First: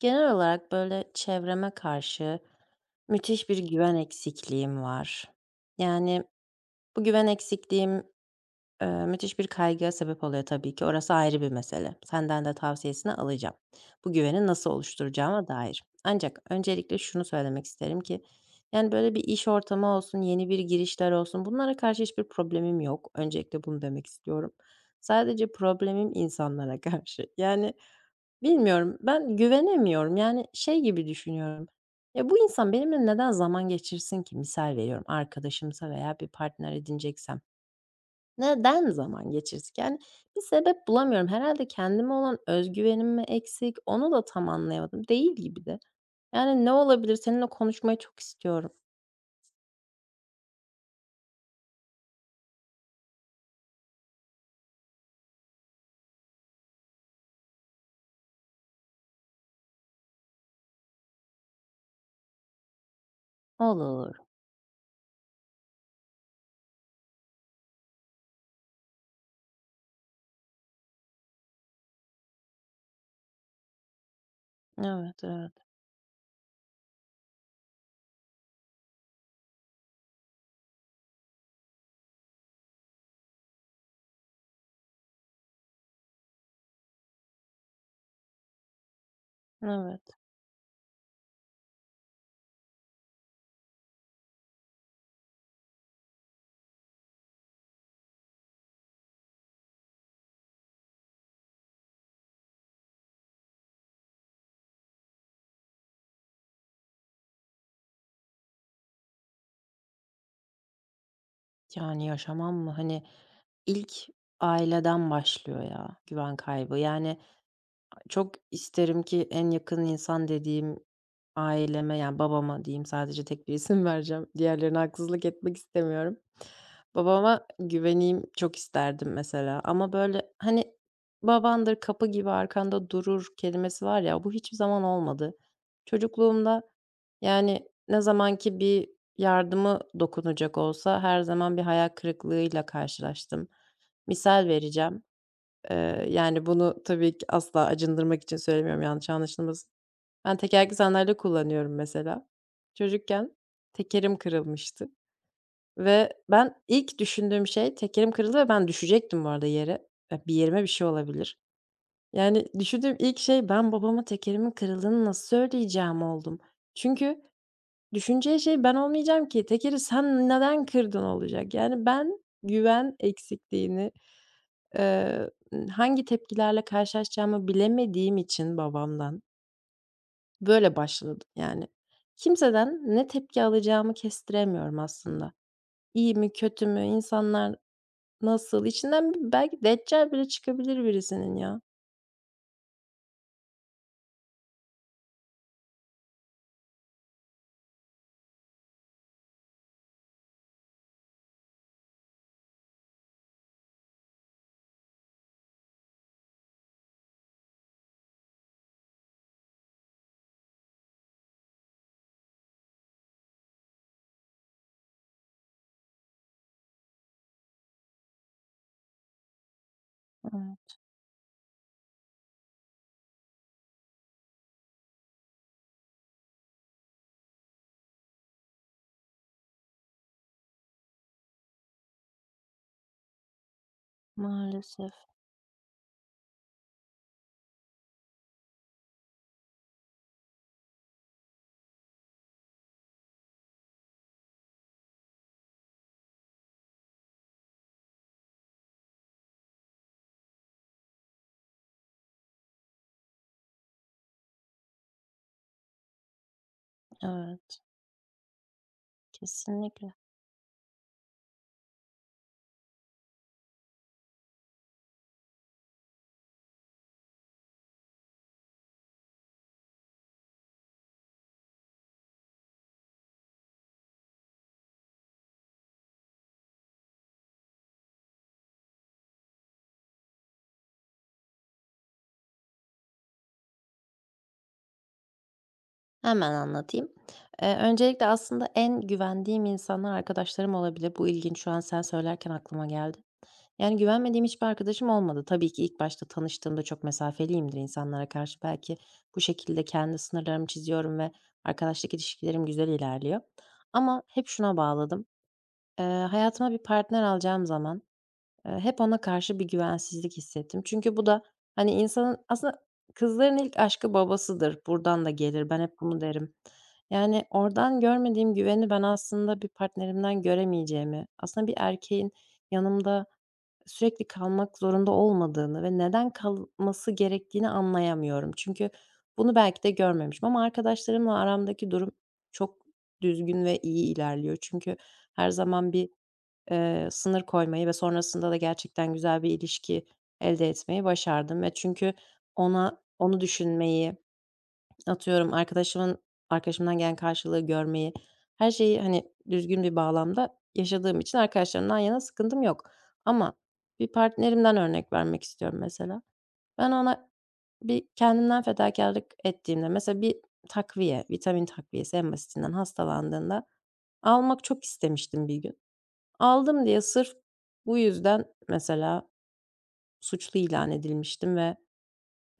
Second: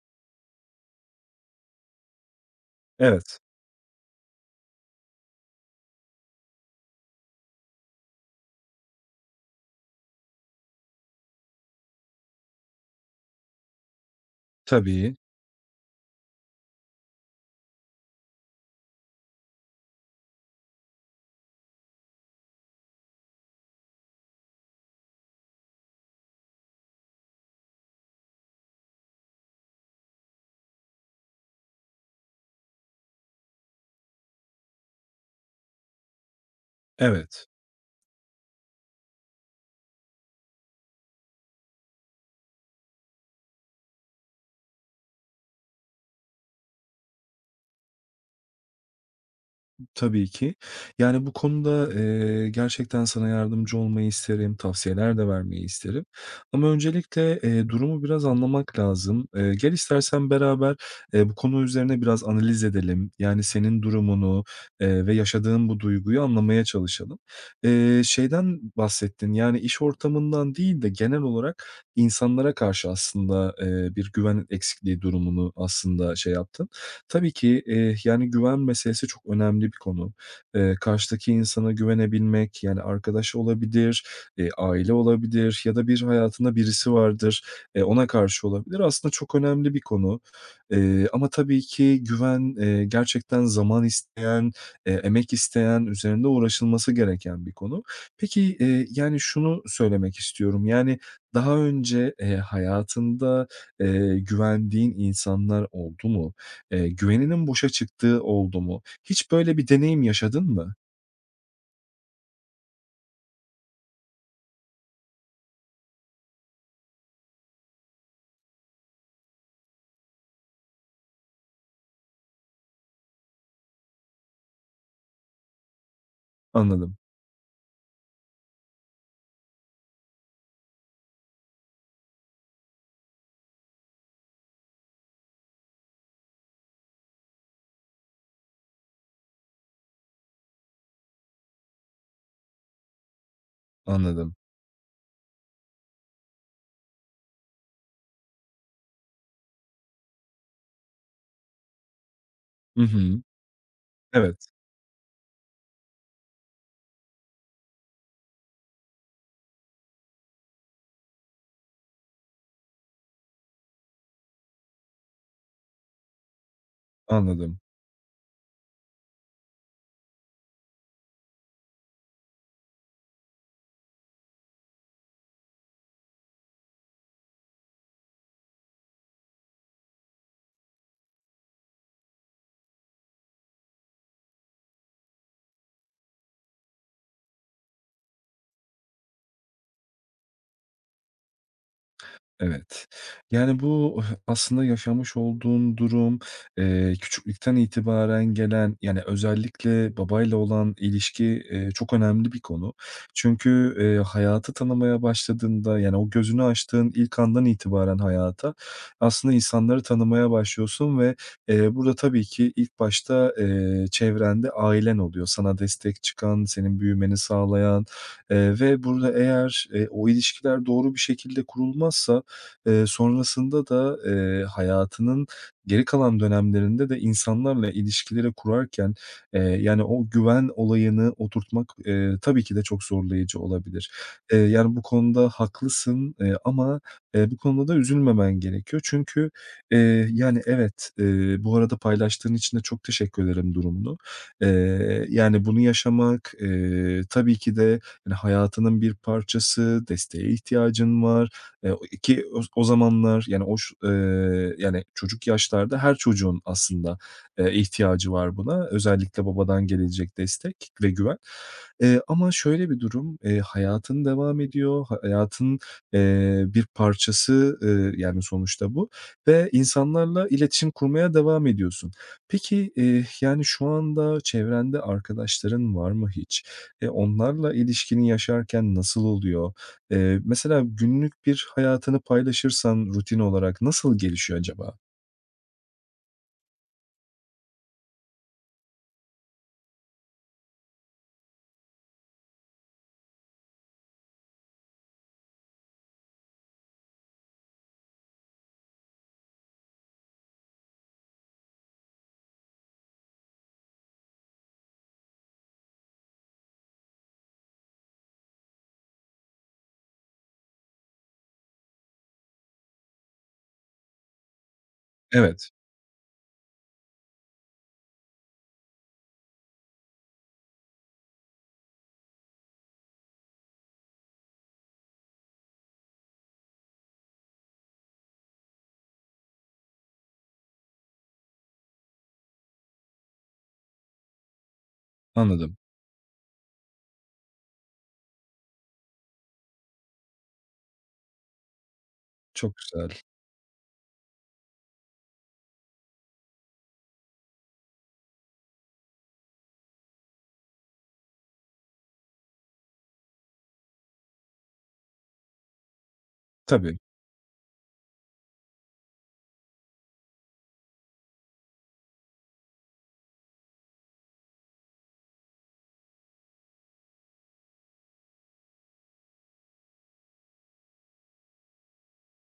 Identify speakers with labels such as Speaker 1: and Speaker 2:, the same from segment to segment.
Speaker 1: Genel olarak, böyle, çevreme karşı
Speaker 2: Evet,
Speaker 1: müthiş bir güven eksikliğim var. Yani, bu güven eksikliğim, müthiş bir kaygıya sebep oluyor tabii ki. Orası ayrı bir mesele. Senden de tavsiyesini alacağım. Bu güveni nasıl
Speaker 2: tabii.
Speaker 1: oluşturacağıma dair. Ancak öncelikle şunu söylemek isterim ki, yani, böyle, bir iş ortamı olsun, yeni bir girişler olsun, bunlara karşı hiçbir problemim yok. Öncelikle bunu demek istiyorum. Sadece problemim insanlara karşı. Yani, bilmiyorum, ben güvenemiyorum. Yani, şey gibi düşünüyorum, "Ya, bu insan benimle neden zaman geçirsin ki?" Misal veriyorum, arkadaşımsa veya bir partner edineceksem.
Speaker 2: Evet,
Speaker 1: Neden zaman geçirsin ki? Yani, bir sebep bulamıyorum. Herhalde kendime olan özgüvenim mi eksik, onu da tam anlayamadım. Değil gibi de. Yani, ne olabilir? Seninle konuşmayı çok istiyorum.
Speaker 2: tabii ki. Yani, bu konuda, gerçekten sana yardımcı olmayı isterim, tavsiyeler de vermeyi isterim ama öncelikle, durumu biraz anlamak lazım. Gel istersen beraber, bu konu üzerine biraz analiz edelim. Yani, senin
Speaker 1: Olur.
Speaker 2: durumunu, ve yaşadığın bu duyguyu anlamaya çalışalım. Şeyden bahsettin, yani, iş ortamından değil de genel olarak insanlara karşı aslında, bir güven eksikliği
Speaker 1: Evet,
Speaker 2: durumunu
Speaker 1: evet,
Speaker 2: aslında şey yaptın. Tabii ki, yani, güven meselesi çok önemli bir konu. Karşıdaki insana güvenebilmek, yani, arkadaş olabilir, aile olabilir ya da bir hayatında birisi vardır, ona karşı olabilir. Aslında çok önemli bir
Speaker 1: evet.
Speaker 2: konu. Ama tabii ki güven, gerçekten zaman isteyen, emek isteyen, üzerinde uğraşılması gereken bir konu. Peki, yani, şunu söylemek istiyorum, yani, daha önce, hayatında, güvendiğin insanlar oldu mu? Güveninin boşa çıktığı oldu mu? Hiç böyle bir deneyim yaşadın mı?
Speaker 1: Yani, yaşamam mı? Hani, ilk aileden başlıyor ya güven kaybı. Yani, çok isterim ki en yakın insan dediğim aileme, yani, babama diyeyim, sadece tek bir isim vereceğim, diğerlerine haksızlık etmek istemiyorum.
Speaker 2: Anladım,
Speaker 1: Babama güveneyim çok isterdim mesela ama, böyle, hani, "Babandır, kapı gibi arkanda durur." kelimesi var ya, bu hiçbir zaman olmadı. Çocukluğumda, yani, ne zamanki bir yardımı dokunacak olsa her zaman bir hayal kırıklığıyla karşılaştım.
Speaker 2: anladım.
Speaker 1: Misal vereceğim. Yani, bunu tabii ki asla acındırmak için söylemiyorum, yanlış anlaşılmasın. Ben tekerlekli sandalye kullanıyorum mesela.
Speaker 2: Hı hı.
Speaker 1: Çocukken tekerim
Speaker 2: Evet,
Speaker 1: kırılmıştı ve ben ilk düşündüğüm şey tekerim kırıldı ve ben düşecektim bu arada yere. Ya, bir yerime bir şey olabilir. Yani, düşündüğüm ilk şey ben babama tekerimin kırıldığını nasıl söyleyeceğim oldum. Çünkü
Speaker 2: anladım.
Speaker 1: düşüneceği şey ben olmayacağım ki tekeri sen neden kırdın olacak. Yani, ben güven eksikliğini Eee, hangi tepkilerle karşılaşacağımı bilemediğim için babamdan böyle başladım. Yani, kimseden ne tepki alacağımı kestiremiyorum aslında. İyi mi, kötü mü, insanlar nasıl? İçinden belki deccal bile çıkabilir birisinin ya.
Speaker 2: Evet. Yani bu aslında yaşamış olduğun durum, küçüklükten itibaren gelen, yani özellikle babayla olan ilişki, çok önemli bir konu. Çünkü, hayatı tanımaya başladığında, yani o gözünü açtığın ilk andan itibaren hayata, aslında insanları tanımaya başlıyorsun ve, burada tabii ki ilk başta, çevrende ailen oluyor. Sana destek çıkan, senin büyümeni sağlayan, ve burada eğer, o ilişkiler
Speaker 1: Evet,
Speaker 2: doğru bir şekilde kurulmazsa sonrasında da, hayatının geri kalan dönemlerinde de insanlarla ilişkileri kurarken, yani, o güven olayını oturtmak, tabii ki de çok zorlayıcı olabilir. Yani, bu
Speaker 1: maalesef.
Speaker 2: konuda haklısın, ama, bu konuda da üzülmemen gerekiyor. Çünkü, yani, evet, bu arada paylaştığın için de çok teşekkür ederim durumunu. Yani, bunu yaşamak, tabii ki de, hani, hayatının bir parçası, desteğe ihtiyacın var. O ki o zamanlar, yani, o ş yani, çocuk yaşlarda her çocuğun aslında,
Speaker 1: Evet,
Speaker 2: ihtiyacı var buna. Özellikle babadan
Speaker 1: kesinlikle.
Speaker 2: gelecek destek ve güven. Ama şöyle bir durum, hayatın devam ediyor. Ha hayatın, bir parçası, yani, sonuçta bu ve insanlarla iletişim kurmaya devam ediyorsun. Peki, yani, şu anda çevrende arkadaşların var mı hiç? Onlarla ilişkini yaşarken nasıl oluyor? Mesela günlük bir hayatını paylaşırsan rutin olarak nasıl gelişiyor acaba?
Speaker 1: Hemen anlatayım. Öncelikle aslında en güvendiğim insanlar arkadaşlarım olabilir. Bu ilginç, şu an sen söylerken aklıma geldi. Yani, güvenmediğim hiçbir arkadaşım olmadı. Tabii ki ilk başta tanıştığımda çok mesafeliyimdir insanlara karşı. Belki bu şekilde kendi sınırlarımı çiziyorum ve arkadaşlık ilişkilerim güzel ilerliyor. Ama hep şuna bağladım. Eee, Hayatıma bir partner alacağım zaman hep ona karşı bir güvensizlik hissettim. Çünkü bu da, hani, insanın aslında kızların ilk aşkı babasıdır. Buradan da
Speaker 2: Evet,
Speaker 1: gelir. Ben hep bunu derim. Yani, oradan görmediğim güveni ben aslında bir partnerimden göremeyeceğimi, aslında bir erkeğin yanımda sürekli kalmak zorunda olmadığını ve neden kalması gerektiğini anlayamıyorum. Çünkü bunu belki de görmemişim ama arkadaşlarımla aramdaki durum çok düzgün ve iyi ilerliyor. Çünkü her
Speaker 2: anladım.
Speaker 1: zaman bir sınır koymayı ve sonrasında da gerçekten güzel bir ilişki elde etmeyi başardım ve çünkü
Speaker 2: Çok
Speaker 1: ona
Speaker 2: güzel.
Speaker 1: onu düşünmeyi, atıyorum arkadaşımın arkadaşımdan gelen karşılığı görmeyi, her şeyi, hani, düzgün bir bağlamda yaşadığım için arkadaşlarımdan yana sıkıntım yok. Ama bir partnerimden örnek vermek istiyorum mesela. Ben
Speaker 2: Tabii,
Speaker 1: ona bir kendimden fedakarlık ettiğimde, mesela bir takviye, vitamin takviyesi en basitinden hastalandığında almak çok istemiştim bir gün. Aldım diye sırf bu yüzden mesela suçlu ilan edilmiştim ve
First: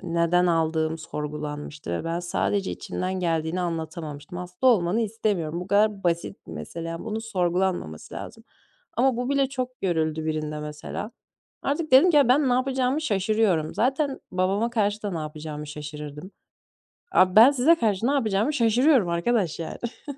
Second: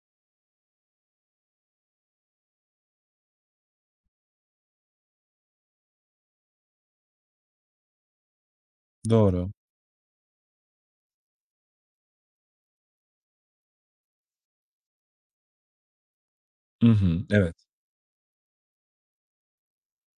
Speaker 1: neden aldığım sorgulanmıştı ve ben sadece içimden geldiğini anlatamamıştım. Hasta olmanı istemiyorum. Bu kadar basit bir mesele. Yani, bunun sorgulanmaması lazım. Ama bu bile
Speaker 2: doğru.
Speaker 1: çok görüldü birinde mesela. Artık dedim ki, "Ya, ben ne yapacağımı şaşırıyorum. Zaten babama karşı da ne yapacağımı şaşırırdım.
Speaker 2: Hı hı,
Speaker 1: Abi, ben
Speaker 2: evet.
Speaker 1: size karşı ne yapacağımı şaşırıyorum arkadaş yani."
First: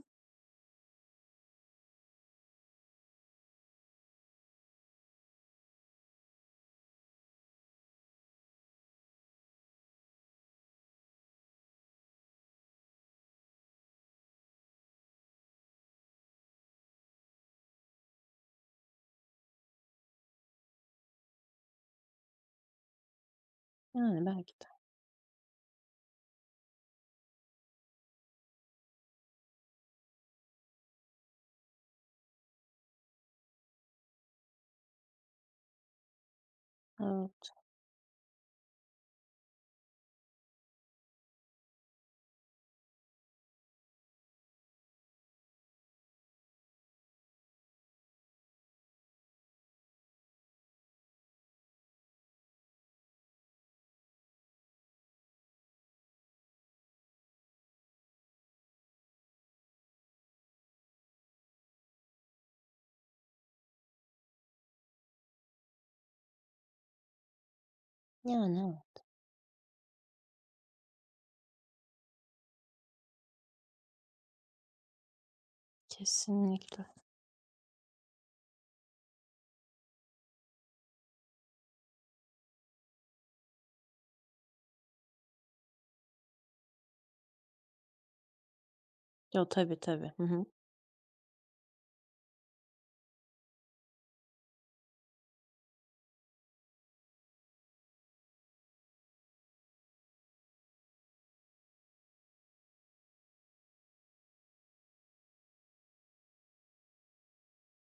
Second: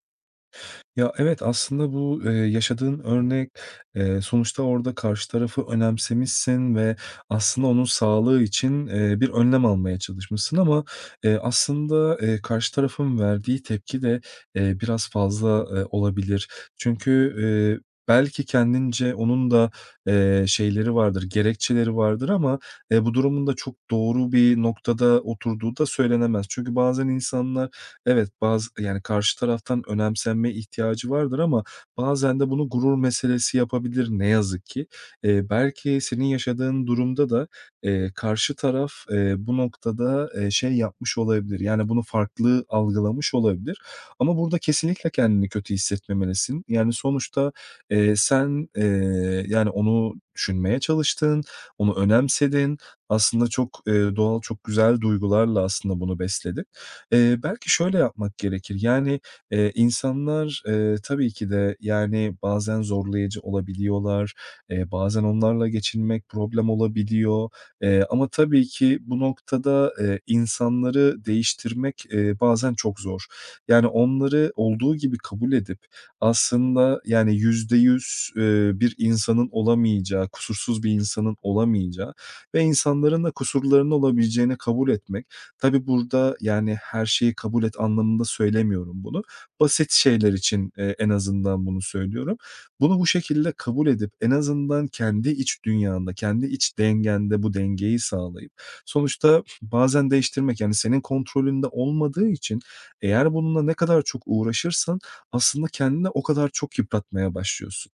Speaker 2: Ya, evet, aslında bu, yaşadığın örnek, sonuçta orada karşı tarafı önemsemişsin ve aslında onun sağlığı için, bir önlem almaya çalışmışsın ama, aslında, karşı tarafın verdiği tepki de, biraz fazla, olabilir. Çünkü, belki kendince onun da, şeyleri vardır, gerekçeleri vardır ama, bu durumun da çok
Speaker 1: Yani,
Speaker 2: doğru
Speaker 1: belki
Speaker 2: bir
Speaker 1: de.
Speaker 2: noktada oturduğu da söylenemez. Çünkü bazen insanlar Evet, bazı yani karşı taraftan önemsenme ihtiyacı vardır ama bazen de bunu gurur meselesi yapabilir ne yazık ki. Belki senin yaşadığın durumda da,
Speaker 1: Evet.
Speaker 2: karşı taraf, bu noktada, şey yapmış olabilir, yani bunu farklı algılamış olabilir ama burada kesinlikle kendini kötü hissetmemelisin. Yani sonuçta, sen, yani onu düşünmeye çalıştın, onu önemsedin. Aslında çok, doğal, çok güzel duygularla aslında bunu besledin. Belki şöyle yapmak gerekir, yani, insanlar, tabii ki de, yani, bazen zorlayıcı olabiliyorlar, bazen onlarla geçinmek problem olabiliyor, ama
Speaker 1: Yani,
Speaker 2: tabii ki
Speaker 1: evet.
Speaker 2: bu noktada, insanları değiştirmek, bazen çok zor. Yani, onları olduğu gibi kabul edip
Speaker 1: Kesinlikle.
Speaker 2: aslında, yani, %100, bir insanın olamayacağı, kusursuz bir insanın olamayacağı ve insanların da kusurlarının olabileceğini kabul etmek. Tabii burada, yani, her şeyi kabul et anlamında söylemiyorum bunu.
Speaker 1: Yo, tabii
Speaker 2: Basit
Speaker 1: tabii. Hı
Speaker 2: şeyler
Speaker 1: hı.
Speaker 2: için, en azından bunu söylüyorum. Bunu bu şekilde kabul edip en azından kendi iç dünyanda, kendi iç dengende bu dengeyi sağlayıp sonuçta bazen değiştirmek, yani, senin kontrolünde olmadığı için eğer bununla ne kadar çok uğraşırsan aslında kendini o kadar çok yıpratmaya başlıyorsun.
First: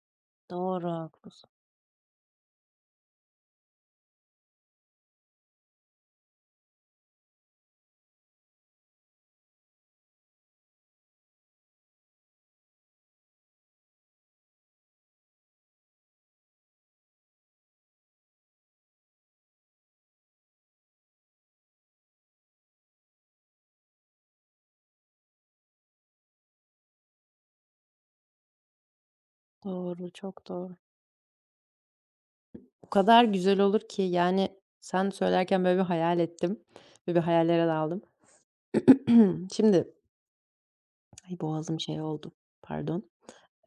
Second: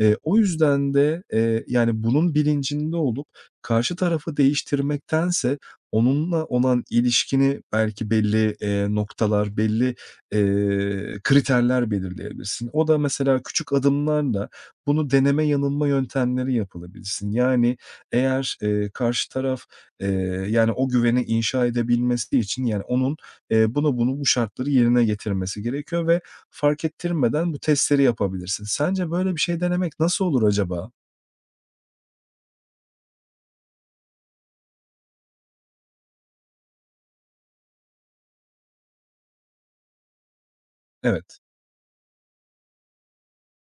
Speaker 2: O
Speaker 1: Doğru,
Speaker 2: yüzden de,
Speaker 1: haklısın.
Speaker 2: yani, bunun bilincinde olup karşı tarafı değiştirmektense onunla olan ilişkini belki belli, noktalar, belli, kriterler belirleyebilirsin. O da mesela küçük adımlarla bunu deneme yanılma yöntemleri yapılabilsin. Yani, eğer, karşı taraf, eee, yani, o güveni inşa edebilmesi için, yani, onun, bunu, bu şartları yerine getirmesi gerekiyor ve fark ettirmeden bu testleri yapabilirsin. Sence böyle bir şey denemek
Speaker 1: Doğru,
Speaker 2: nasıl olur
Speaker 1: çok doğru.
Speaker 2: acaba?
Speaker 1: O kadar güzel olur ki, yani, sen söylerken böyle bir hayal ettim ve bir hayallere daldım. Şimdi,
Speaker 2: Evet,
Speaker 1: ay, boğazım şey oldu, pardon.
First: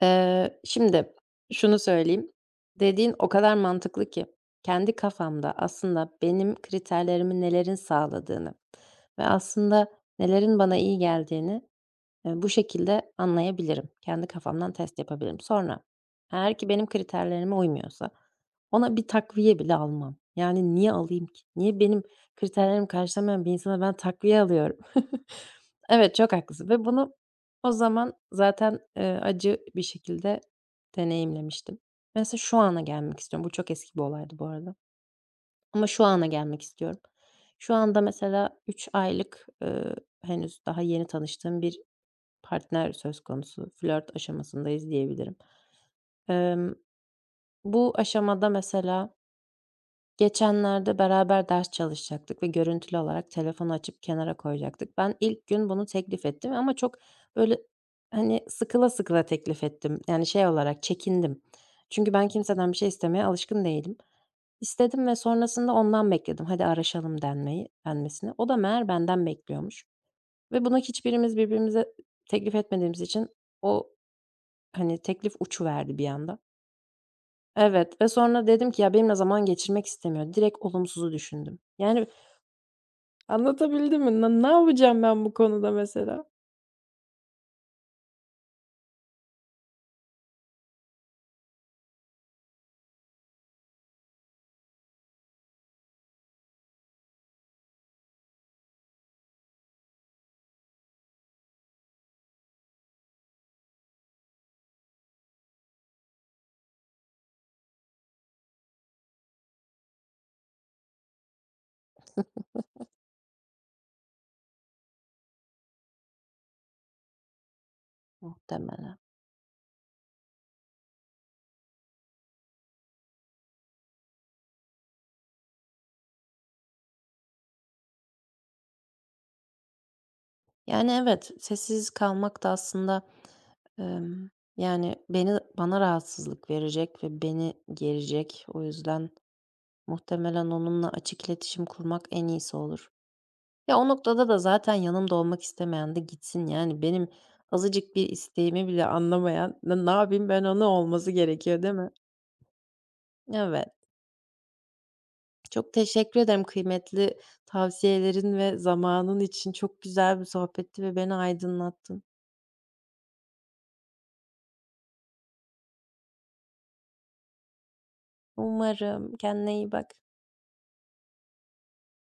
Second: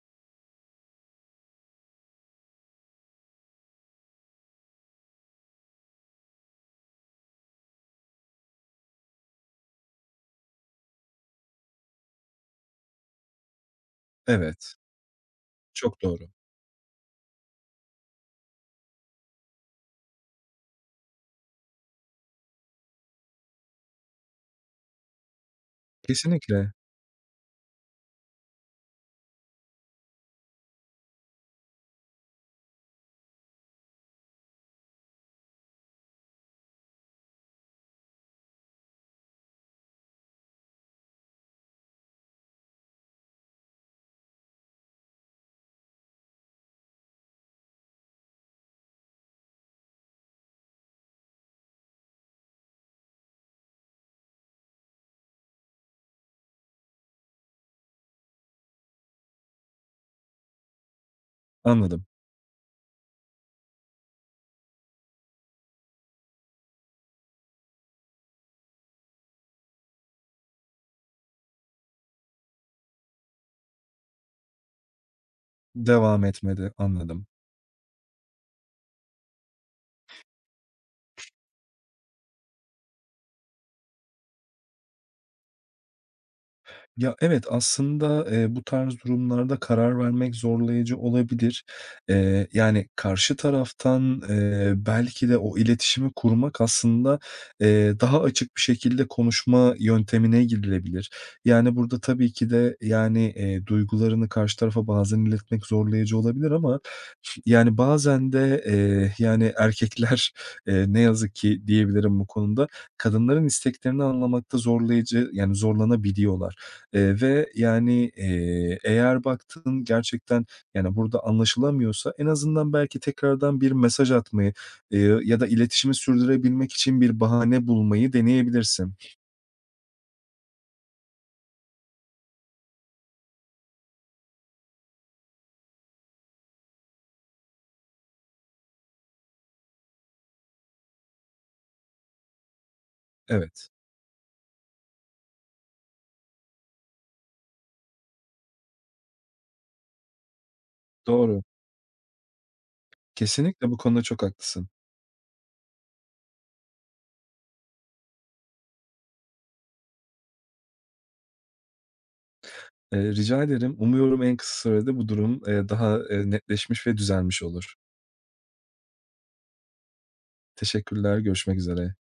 Speaker 1: Şimdi şunu söyleyeyim, dediğin o kadar mantıklı ki kendi kafamda aslında benim kriterlerimi nelerin sağladığını ve aslında nelerin bana iyi geldiğini bu şekilde anlayabilirim. Kendi
Speaker 2: evet.
Speaker 1: kafamdan test yapabilirim. Sonra
Speaker 2: Çok doğru.
Speaker 1: eğer ki benim kriterlerime uymuyorsa ona bir takviye bile almam. Yani, niye alayım ki? Niye benim kriterlerimi karşılamayan bir insana ben takviye alıyorum? Evet, çok haklısın
Speaker 2: Kesinlikle.
Speaker 1: ve bunu o zaman zaten, acı bir şekilde deneyimlemiştim. Mesela şu ana gelmek istiyorum. Bu çok eski bir olaydı bu arada ama şu ana gelmek istiyorum. Şu anda mesela 3 aylık, henüz daha yeni tanıştığım bir partner söz konusu, flört aşamasındayız diyebilirim. Emm, Bu aşamada mesela geçenlerde beraber ders çalışacaktık ve görüntülü olarak telefonu açıp kenara koyacaktık. Ben ilk gün bunu teklif ettim ama çok böyle, hani, sıkıla sıkıla teklif ettim. Yani, şey olarak çekindim.
Speaker 2: Anladım.
Speaker 1: Çünkü ben kimseden bir şey istemeye alışkın değilim. İstedim ve sonrasında ondan bekledim, "Hadi araşalım." denmesini. O da meğer benden bekliyormuş ve bunu hiçbirimiz birbirimize teklif etmediğimiz için o, hani, teklif uçuverdi bir
Speaker 2: Devam
Speaker 1: anda.
Speaker 2: etmedi. Anladım.
Speaker 1: Evet ve sonra dedim ki, "Ya, benimle zaman geçirmek istemiyor." Direkt olumsuzu düşündüm. Yani, anlatabildim mi? Ne yapacağım ben bu konuda mesela?
Speaker 2: Ya, evet, aslında, bu tarz durumlarda karar vermek zorlayıcı olabilir. Yani, karşı taraftan, belki de o iletişimi kurmak aslında, daha açık bir şekilde konuşma yöntemine gidilebilir. Yani, burada tabii ki de, yani, duygularını karşı tarafa bazen iletmek zorlayıcı olabilir ama, yani, bazen de, yani, erkekler, ne yazık ki diyebilirim bu konuda, kadınların isteklerini anlamakta zorlayıcı, yani, zorlanabiliyorlar. Ve yani,
Speaker 1: Muhtemelen.
Speaker 2: eğer baktın gerçekten, yani, burada anlaşılamıyorsa en azından belki tekrardan bir mesaj atmayı, ya da iletişimi sürdürebilmek için bir bahane bulmayı deneyebilirsin.
Speaker 1: Yani, evet, sessiz kalmak da aslında, emm, yani, beni bana rahatsızlık verecek ve beni gerecek. O yüzden muhtemelen onunla açık iletişim kurmak en iyisi olur.
Speaker 2: Evet,
Speaker 1: Ya, o noktada da zaten yanımda olmak istemeyen de gitsin. Yani, benim azıcık bir isteğimi bile anlamayan, "Ne yapayım ben onu?" olması
Speaker 2: doğru.
Speaker 1: gerekiyor, değil mi?
Speaker 2: Kesinlikle
Speaker 1: Evet.
Speaker 2: bu konuda çok haklısın.
Speaker 1: Çok teşekkür ederim kıymetli tavsiyelerin ve zamanın için. Çok güzel bir sohbetti ve beni aydınlattın.
Speaker 2: Rica ederim. Umuyorum en kısa sürede bu durum, daha, netleşmiş ve düzelmiş olur.
Speaker 1: Umarım. Kendine iyi bak.
Speaker 2: Teşekkürler, görüşmek üzere.